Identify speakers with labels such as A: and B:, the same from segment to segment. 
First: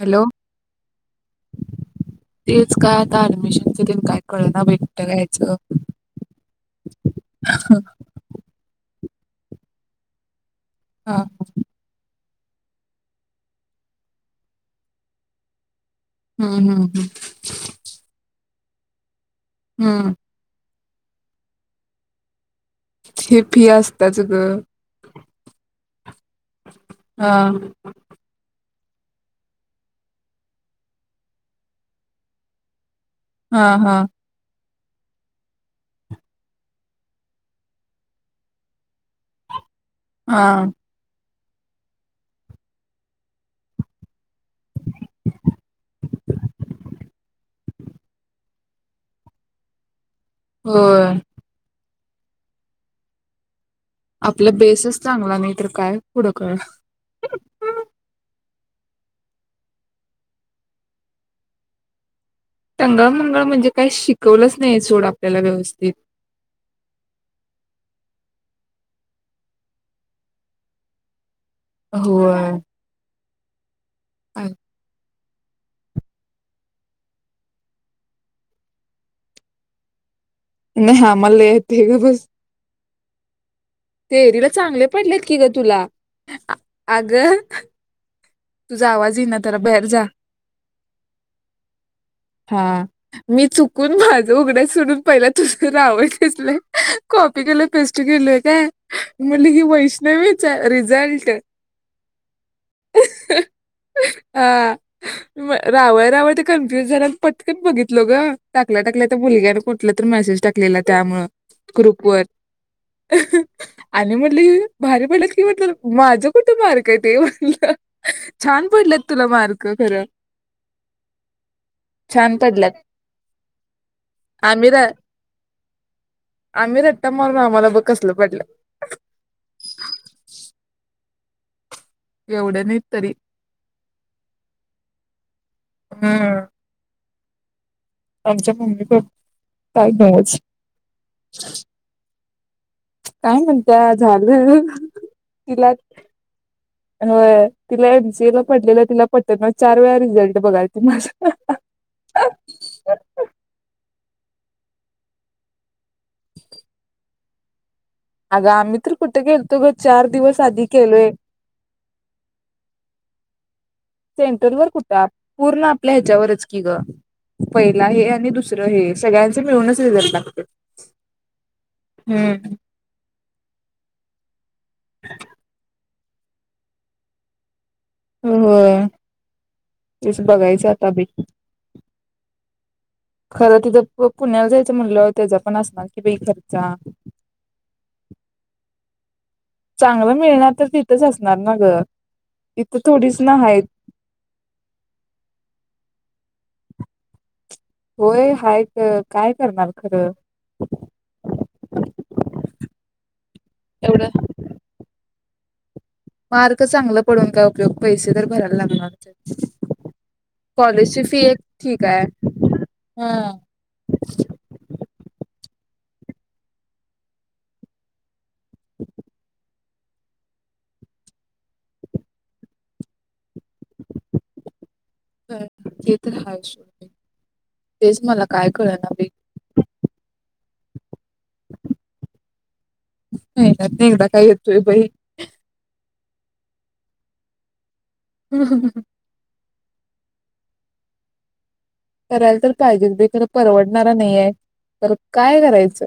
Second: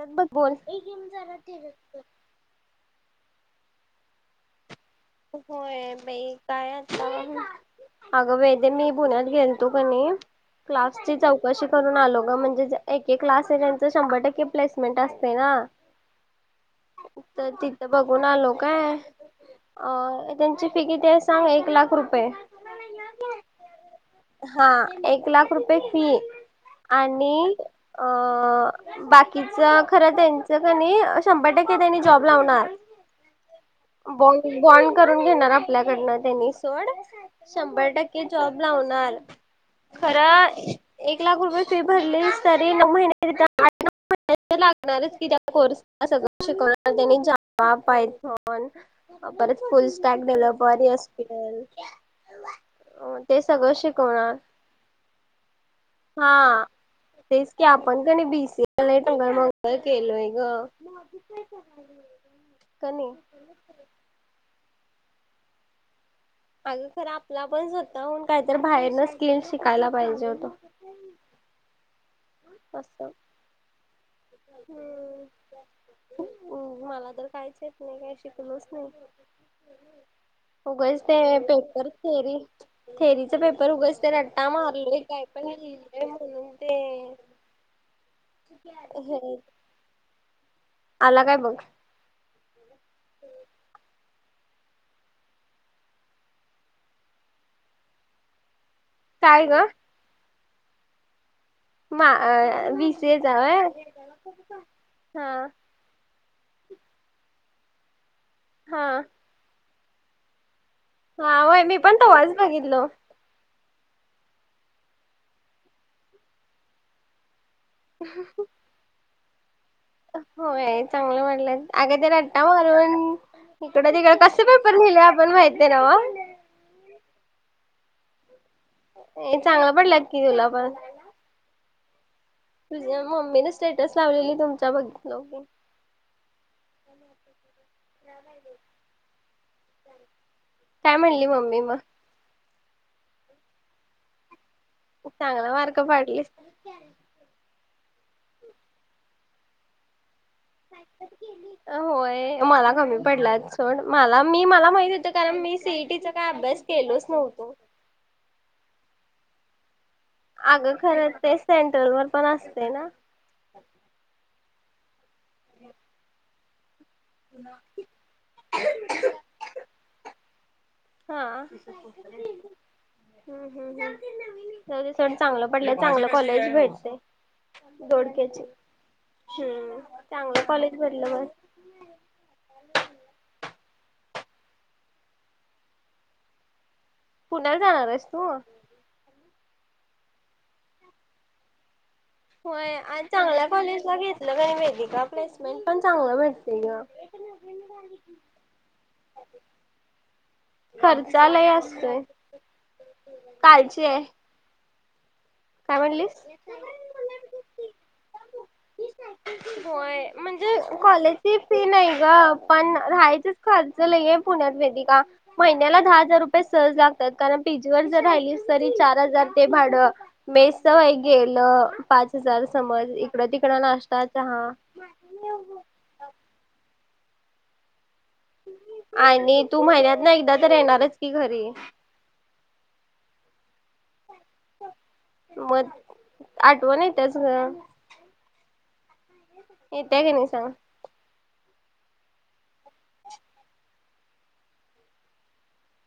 A: Hello तेच काय आता ऍडमिशन चे बी काय कळना बे
B: होय बाई काय आता [unintelligible] अगं वैद मी पुण्यात गेलतो की नाही क्लासची
A: हा
B: चौकशी करून आलो ग, म्हणजे एके क्लास त्यांच शंभर टक्के प्लेसमेंट असते ना.
A: हम्म हम्म हम्म
B: तर तिथं बघून आलो काय
A: हम्म
B: अ
A: हम्म
B: त्यांची फी किती आहे सांग, एक लाख रुपये.
A: हे फी असताच ग
B: हा एक लाख रुपये फी
A: हा
B: आणि
A: [unintelligible]
B: बाकीच खर त्यांच कणी शंभर टक्के त्यांनी जॉब लावणार.
A: हं हं
B: ब बॉन्ड करून घेणार आपल्याकडनं त्यांनी सोड शंभर टक्के जॉब लावणार
A: हा
B: खरच. एक लाख रुपये फी भरली तरी [unintelligible] लागणारच क कोर्स सगळ शिकवणार [unintelligible] परत फुल
A: होय
B: स्टॅकलंस्पिल, ते सगळं शी
A: आपला बेसच चांगला नाही तर काय पुढं कळ
B: हा तेच की आपण क [unintelligible] केलोय ग [unintelligible]
A: तंगळ मंगळ म्हणजे काही शिकवलंच नाही सोड आपल्याला व्यवस्थित.
B: अगं खरं आपला पण स्वतहून काहीत बाहेरन स्किल् शिकायला पाहिजे होत.
A: होय.
B: आता. [inaudible]
A: काय
B: हम्म. मला तर काहिच येत नाही, काही शिकवलच नाही. उगच
A: नाही
B: ते
A: आम्हाला लय येतंय
B: पेपर
A: ग बस
B: थेरी, थेरीच पेपर उगच ते
A: थेरीला
B: रट्टा
A: चांगले
B: मारलोय,
A: पडलेत
B: काय
A: की ग
B: पण
A: तुला
B: लिहिले, म्हणून ते
A: [inaudible] तुझा आवाज
B: हे
A: येई ना, त्याला बॅक जा.
B: आला काय बघ?
A: हा. मी चुकून माझं उघडं सोडून, पहिला तुझं [unintelligible] कॉपी केलं फेस्ट केलय काय,
B: काय
A: म्हणलं की
B: ग
A: वैष्णवीच रिझल्ट
B: हा अं वी
A: [inaudible] हा
B: हा
A: म रावय रावय तर कन्फ्युज झालं पटकन बघितलो गं. टाकल्या,
B: हा
A: टाकल्या त्या मुलग्याने कुठल्या तर मेसेज टाकला केला त्यामुळं.
B: हा होय मी पण
A: ग्रुप वर
B: तवाच बघितलो.
A: हं हं. आणि म्हटलं भारी पडलं कि म्हटलं, माझं कुठं मार्क येत ते म्हटलं. छान पडलेत तुला मार्क. खरं
B: होय चांगलं वाटलंय, अगं ते
A: छान
B: रट्टा
A: पडल्यात
B: मारून इकडे तिकडे कसे
A: आम्ही
B: पेपर
A: रा-
B: लिहले, आपण माहितेये ना व.
A: आम्ही रट्टा मारून, आम्हाला बघ कसलं पडलंय.
B: ये चांगलं पडलेत की इला पण
A: एवढं नाही
B: तुझ्या
A: तरी
B: मम्मीने स्टेटस लावलेली, तुमच्या बघितलो मी. [inaudible]
A: हम्म आमच्या मम्मी पप्पा चं काय बोलायचं?
B: काय म्हणली मम्मी
A: [inaudible]
B: मग
A: काय म्हणत्या? झालं [unintelligible]
B: तु चांगले
A: तिला
B: मार्क पाडलेस ना.
A: होय. तिला एम सी ए ला पडलेलं तिला पट ना, चार वेळा रिझल्ट बघाल ती माझा.
B: होय. मला कमी पडलाय सोड. मला मी मला माहित होतं, कारण मी सीईटीचा काय अभ्यास केलोच नव्हतो.
A: अग आम्ही तर कुठे केलतो ग? चार दिवस आधी केलोय.
B: सेंटर वर पण असतंय ना.
A: सेंटर वर कुठं? पूर्ण आपल्या ह्याच्यावरच की गं. पहिला हे, आणि दुसरा हे, सगळ्यांचं मिळूनच रिझल्ट लागतोय.
B: हा. हम्म हम्म् हम्म. तरी सण चांगला पडलाय चांगलं कॉलेज भेटतंय. दोडक्याची.
A: होय
B: हम्म,
A: तेच
B: चांगलं
A: बघायचं
B: कॉलेज
A: आता बी
B: भेटलं बस
A: [inaudible] खरं तिथं पु पुण्याला जायचं म्हणल्यावर, त्याचा पण असणार कि, बा खर्चा
B: पुण्याला जाणार आहेस तू?
A: चांगलं मिळणार तर तिथंच असणार ना गं.
B: होय. आणि चांगल्या कॉलेजला घेत तुला काही माहिती का? प्लेसमेंट पण चांगलं भेटतंय गं.
A: होय. हाय क काय करणार खरं?
B: खर्चा लय असतोय. [inaudible] कालचे
A: एवढं मार्क चांगलं पडून काय उपयोग, पैसे तर भरायला लागणार.
B: होय. म्हणजे
A: एक
B: कॉलेजची फी
A: ठीक
B: नाही
A: आहे
B: गं, पण
A: हा
B: राहायचच खर्च चल ये पुण्यात वेदिका महिन्याला दहा हजार रुपये सहज लागतात कारण पीजी वर जर राहिली स तरी चार हजार ते भाडं मेस तर वई गेलं पाच हजार समज इकडं तिकडं नाश्ता चहा ‌.
A: हे तर आहेच तेच मला काय कळना बाई
B: आणि तू महिन्यात ना एकदा तर येणारच आहेस की घरी
A: महिन्यात न एकदा काय येतो बाई?
B: मग आठवण येतीयाच गं.
A: हम ह.
B: येती या कनी सांग.
A: करायला तर पाहिजे ब खरं परवडणारा नाहीय तर काय करायचं?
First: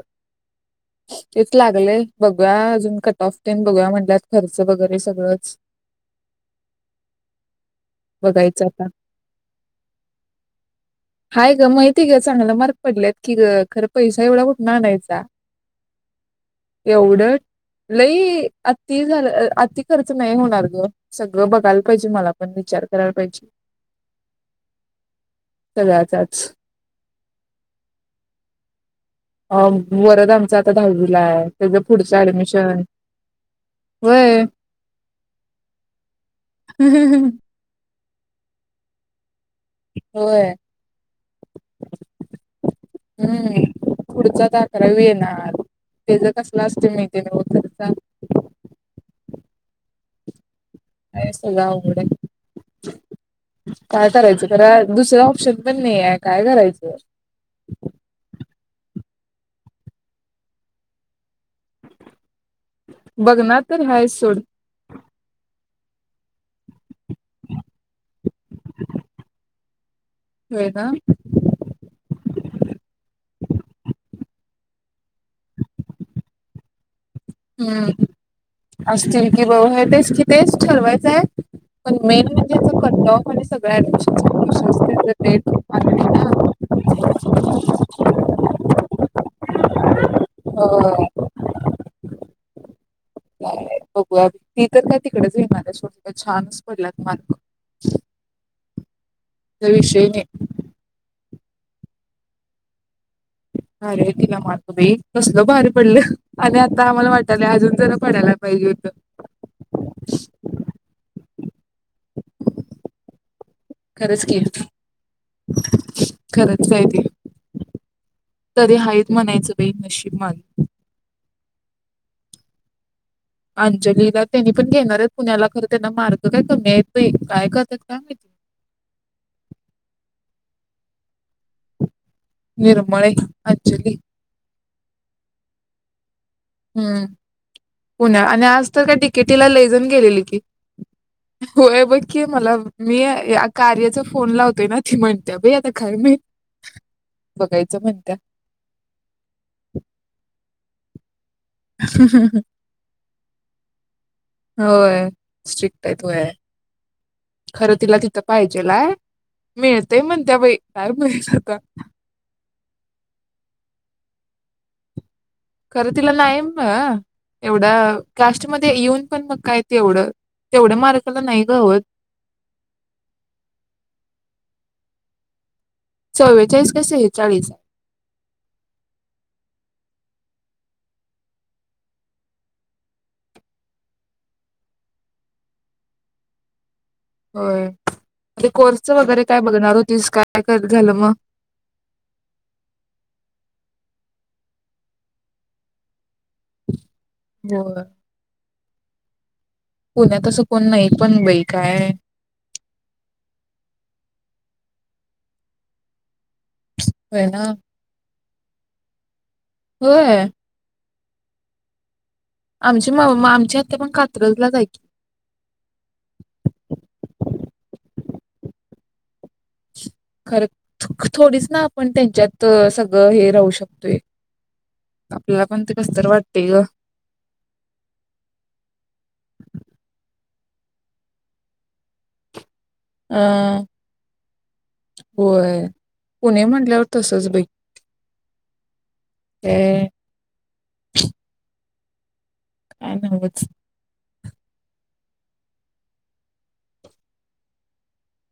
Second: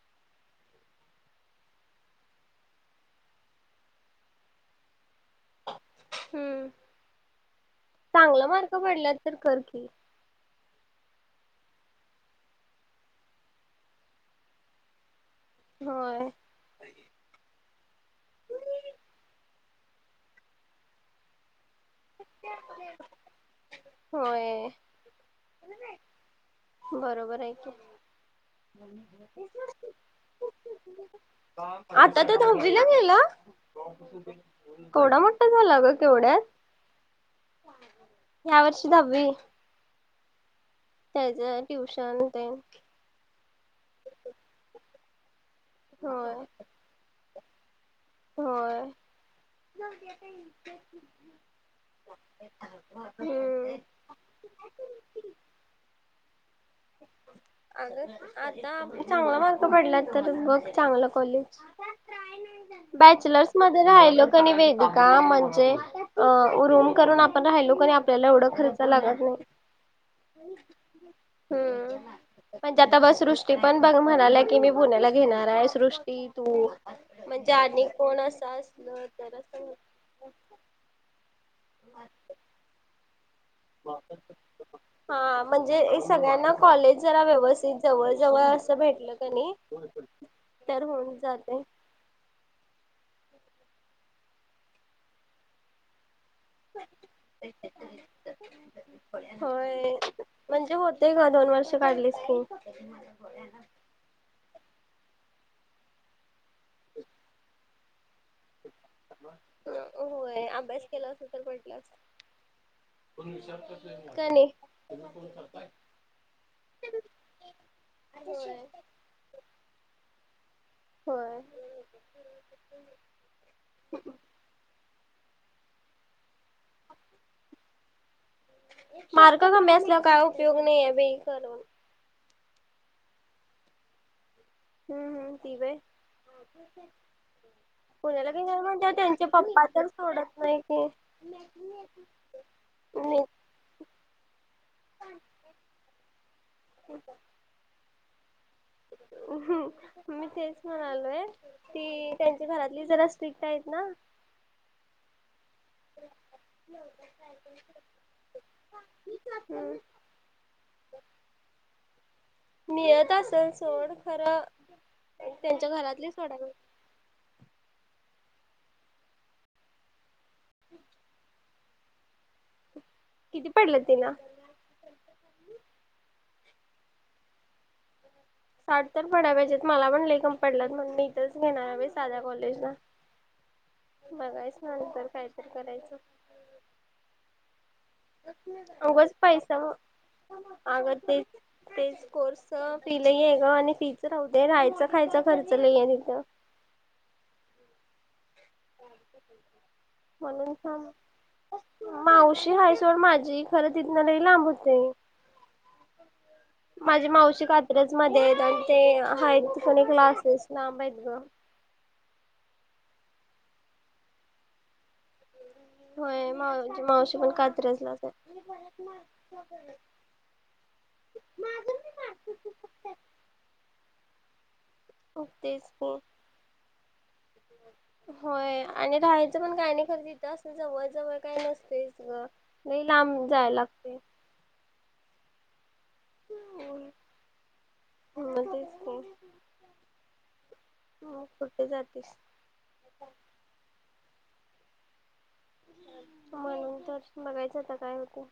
A: [inaudible] तेच लागलेय बघूया. अजून कट ऑफ देन बघूया म्हणतात खर्च वगैरे सगळंच.
B: हम्म चांगला
A: बघायचं
B: मार्क
A: आता
B: पडल्यात तर कर की.
A: हाय ग माहिती आहे, ग चांगला मार्क पडल्यात की ग खरं पैसा एवढा कुठून आणायचा?
B: होय.
A: एवढं लई आत्ती झालं आती खर्च नाही होणार ग सगळं बघाल पाहिजे मला पण विचार करायला पाहिजे.
B: होय.
A: सगळ्याचाच
B: बरोबर आहे की.
A: अं, वरद आमचा आता दहावीला आहे त्याचं पुढचं
B: आता तो
A: ऍडमिशन
B: धावीला गेला? केवढा
A: वय
B: थोडा मोठा गं झाला ग केवढ्यात?
A: हम् हम हम्.
B: या वर्षी दहावी.
A: व्हय.
B: त्याच ट्युशन तेन
A: हम्म पुढचा आकाररावी येणार त्याचा
B: होय
A: कसला असतंय माहिती नव्ह?
B: व्हय ‌.
A: काय सगळ अवघड हाय?
B: हम्म
A: काय करायचं खरा, दुसरं ऑप्शन पण नाही आहे काय करायचं?
B: अग आता चांगला मार्क पडल्यात तर बघ चांगलं कॉलेज.
A: [inaudible]
B: बॅचलर्स
A: बघणार तर
B: मध्ये
A: हाय
B: राहिल
A: सोड
B: कणी वेग का म्हणजे अ -रूम करून आपण राहिलो कनी, आपल्याला एवढा खर्च लागत नाही.
A: व्हय ना.
B: हम्म. म्हणजे आता बग सृष्टी पण बघ म्हणालाय की मी, पुण्याला घेणार आहे सृष्टी तू म्हणजे आणि
A: हम्म
B: कोण असं असलं
A: असतील
B: तर
A: की बघ हे तेच की तेच ठरवायचं आहे. पण मेन म्हणजे कट ऑफआणि सगळ ऍडमिशन
B: हा म्हणजे सगळ्यांना कॉलेज जरा व्यवस्थित जवळ जवळ असं भेटलं कनी तर
A: अ
B: होऊन जातंय.
A: काय बघूया ती तर काय तिकडेच घेणारं आहे. [unintelligible] छान पडलात मार्क काय विषय नाही.
B: ते का दोन वर्ष काढली तु? [inaudible]
A: अरे तिलां मतम कसलं भारी पडलं आणि आंता आम्हांला वाटालं अजूंन जरां पडांयला पाहिजे होतं
B: होयं अभ्यास केलां असे तरं म्हटलंच
A: हं
B: कां नाहीं
A: खरंच आहे ते तरी हांच म्हणायचं बाई नशीब मांन
B: होयं
A: अंजलीला त्यांनी पणं घेणारं आहेतं पुण्यांला खरं त्यांना मार्ग कायं कमी आहेतं कायं करतांत कायं माहिती
B: मार्ग कमी असल्यामुळे कायं उपयोग नाहीं आहे बाई करं
A: निर्मळे अंजली
B: हम्मं हम्मं ती वयं
A: हम्मं पुण्यां
B: पुण्याला
A: आणि
B: गेल्यावर
A: आंज तरं
B: म्हणजे
A: कायं
B: त्यांचे
A: तिकेटीला
B: पप्पा तर
A: लैजन गेलेली
B: सोडत
A: की
B: नाही
A: होयं बघं की मलां मी कार्याचा फोन लावतोय नां ती म्हणते बाई आंता खरं मी
B: ठीकं आहे
A: बघायचं म्हणत्यांत
B: हम्मं मी तेचं म्हणालो आंलोय ती त्यांची घरांतली जरां स्ट्रिक्ट आहेतं नां
A: होयं स्ट्रिक्ट आहे थोडे खरं तिलां तिथं पाहिजेलाय मिळतंय म्हणं त्यां बाई काय मिळतं कां
B: निळतं असेल सोंड खरं त्यांच्या
A: करं
B: घरातली
A: तिला नाहीं
B: सोडावी
A: मंला एवढ्यां कास्टमध्ये येऊंन पणं मंग कायं ते एवढं तेवढ्यां मार्काला नाहीं गावंत
B: किती पडलं तिलां
A: चव्वेचाळीस कीसेेचाळीस आहे
B: साठ तरं पडां पाहिजेत मलां पणं लेखम पडलांत म्हंण मी इथंच घेणारवे सांध्या कॉलेजलां बघायचं नांतर कायंतरी करायचं
A: होयं कोर्स
B: उगच
A: वगैरें कायं
B: पैसा
A: बघणारं होतीस कायं करं झालं मंग
B: तेचं कोर्स फी लही आहे गं आणि फीच राहते राहायचं खायचां खर्च लंय आहे तिथं
A: तेवढांचं पुण्यात असं
B: म्हणूंन
A: कोण नाही पण बाई काय
B: सांग मावशी हायं तरं माझी खरं तरं तीथनं लंय लांब होते माझी
A: होय
B: मावशी
A: ना
B: कांत चं मध्यें आहेतं आणि ते हं आहेतं कोणी
A: होय
B: क्लासेस लांब आहेतं गं
A: आमची आमच्यां हत्यां पणं कात्रजलां जांय की
B: होयं माव मावशी पणं कात्रसलांच
A: खरं थोडीचं नां आपणं त्यांच्यांत सगळं हे राहूं शकतोय आपल्यांला पणं
B: तेच
A: ते
B: की.
A: कसतरी वाटतेय गं
B: होयं आणि राहायचं पणं कांहीं नाहीं खरदीथं असते जवळं जवळं कायं नसते गं लंय लांब जांय लागते
A: होयं पुणे म्हटल्यांवर तसंच बाई
B: मग तेच की
A: ते
B: हो कुंठे जातेस
A: कांय नंगच
B: म्हणूंन तरं बघायचं आंता कायं होते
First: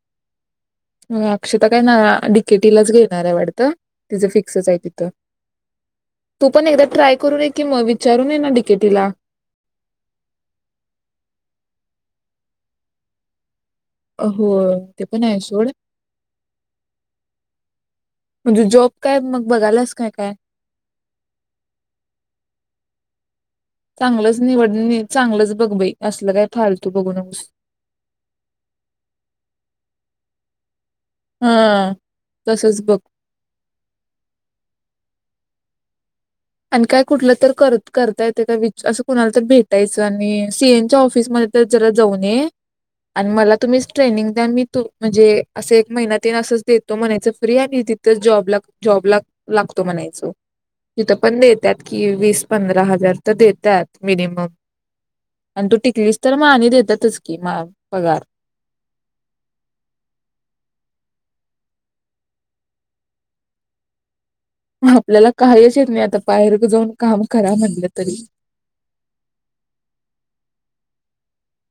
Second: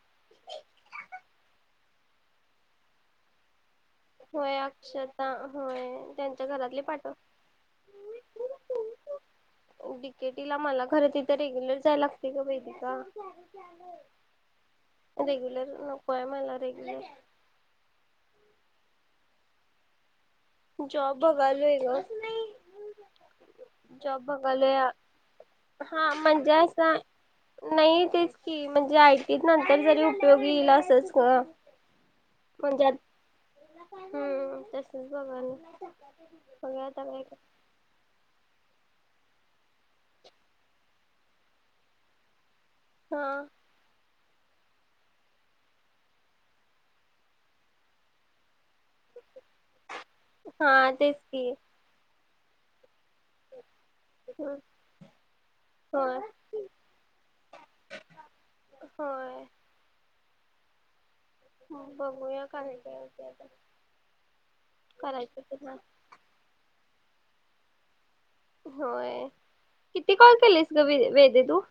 A: अक्षतां कायं नां डिकेटीलांच घेणारं आहे वाटतं तुझं
B: होय
A: फिक्सच आहे तिथं,
B: अक्षता होय त्यांच्या
A: तू पण
B: घरातले
A: एकदा
B: पाठव
A: ट्राय करून ये की मग विचारून ये ना किती लांब
B: डिकीटीला मला खरेदीला रेग्युलर जाय लागते का माहिती आहे का
A: हो ते पण आहे सोड
B: रेग्युलर नकोय मला रेग्युलर
A: म्हणजे जॉब काय मग बघायलास काय काय
B: जॉब बघायलो ग जॉब
A: चांगलच निवड
B: बघालोय
A: चांगलच बघ बाई
B: हा
A: असल काय
B: म्हणजे
A: फालतू
B: असा
A: बघू नकोस
B: नाही तेच की म्हणजे आयटीत नंतर जरी उपयोग येईला असच ग
A: हा तसंच
B: म्हणजे
A: बघ
B: हम्म तसच बघा ना
A: आणि काय कुठलं तर करत करता येते का विच असं कुणाला तर भेटायचं आणि, सीएन च्या ऑफिसमध्येध्ये तर जरा जाऊन ये
B: हा
A: आणि मला तुम्हीच ट्रेनिंग द्या मी त म्हणजे असं एक महिना्या तन असंच देतो म्हणायच फ्री आणि तिथं जॉबला जॉब ला लागतो म्हणायच
B: हा तेच
A: पण
B: की
A: देतात की वीस पंधरा हजार तर देतात मिनिमम आणि तू
B: होय
A: टिकलीस तर, मानी देतातच की मा पगार
B: होय हो बघूया काही कावरती आता
A: आपल्याला
B: करायचं तर
A: काहीच येत नाही, आता बाहेर जाऊन काम करा म्हटलं तरी
B: होय, किती कॉल केलीस ग व वेद तू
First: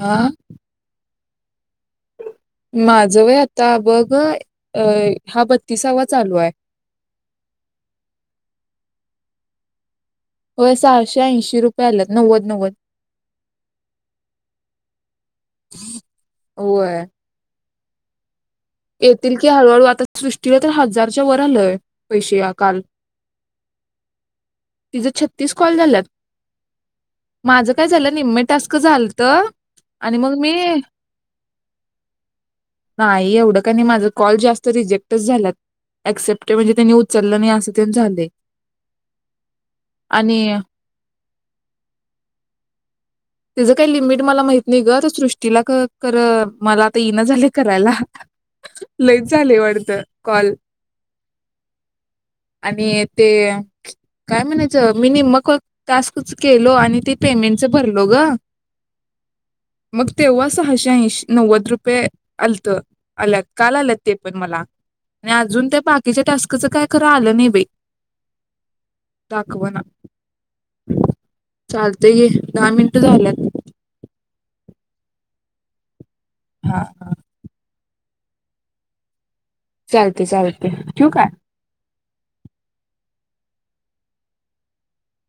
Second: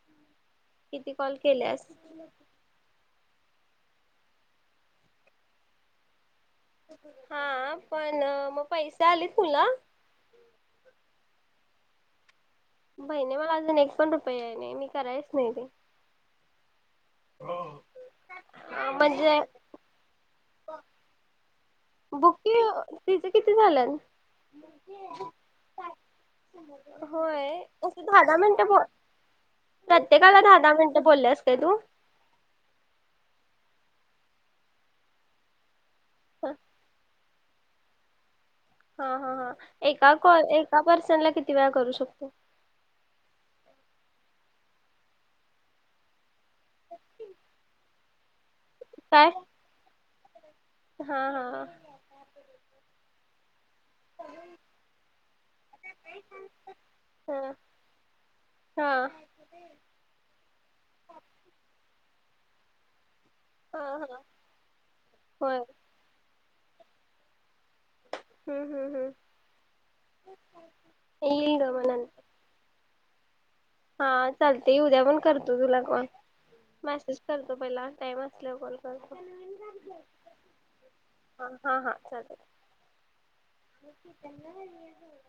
A: हा
B: किती कॉल केल्यास
A: माझं वय आता बघ अ हा बत्तीसावा चालू आहे
B: हा पण मग पैसे आलेत तुला
A: हो, सहाशे ऐंशी रुपये आल्यात नव्वद नव्वद
B: बही नाही मला अजून एक पण रुपये आहे नाही मी करायच नाही ते
A: होय
B: हो
A: येतील की हळूहळू आता सृष्टीला तर हजारच्या वर आलंय
B: बघ
A: पैसे या
B: की,
A: काल
B: तिचं किती झालं
A: तिझं छत्तीस कॉल झालात,
B: होय
A: माझं काय
B: असं
A: झालं
B: दहा दहा
A: निम्म
B: मिनिटं
A: टास्क
B: बोल
A: झालत
B: प्रत्येकाला दहा दहा मिनिटं बोललेस काय तू
A: नाही एवढं का नाही, माझ कॉल जास्त रिजेक्टच झाला अक्सेप्ट म्हणजेनी त्यांनी चाललं नाही असं ते झालय
B: हा हा हा एका कॉल एका पर्सन ला किती वेळा करू शकतो
A: त्याचं काही लिमिट मला माहत नाही ग सृष्टीला कर मला आता येणं ना झालेय करायला
B: काय?
A: लईच झाले वाटत कॉल
B: हा हा
A: आणि ते काय म्हणायचं मी मग टास्कच केलो आणि ते
B: हा
A: पेमेंटच भरल लोग
B: हा
A: मग तेव्हा सहाशे ऐंशी नव्वद रुपये आलत आल्याग काल
B: हा
A: आलंत ते
B: हा
A: पण मला आणि
B: होय
A: अजून त्या बाकीच्या टास्कच काय खरं आलं नाही बाई
B: हम्म हम्म हम्म
A: दाखवाना,
B: येईल ग मग
A: चालत
B: नंतर
A: ये. दहा मिनटं झाल्यात.
B: हा चालते, उद्या पण करतो तुला कॉल,
A: हा हा
B: मॅसेज करतो पहिला टाइम असल्यावर कॉल कर
A: चालते-चालते, ठेऊ का?
B: हं हं चालेल. [inaudible]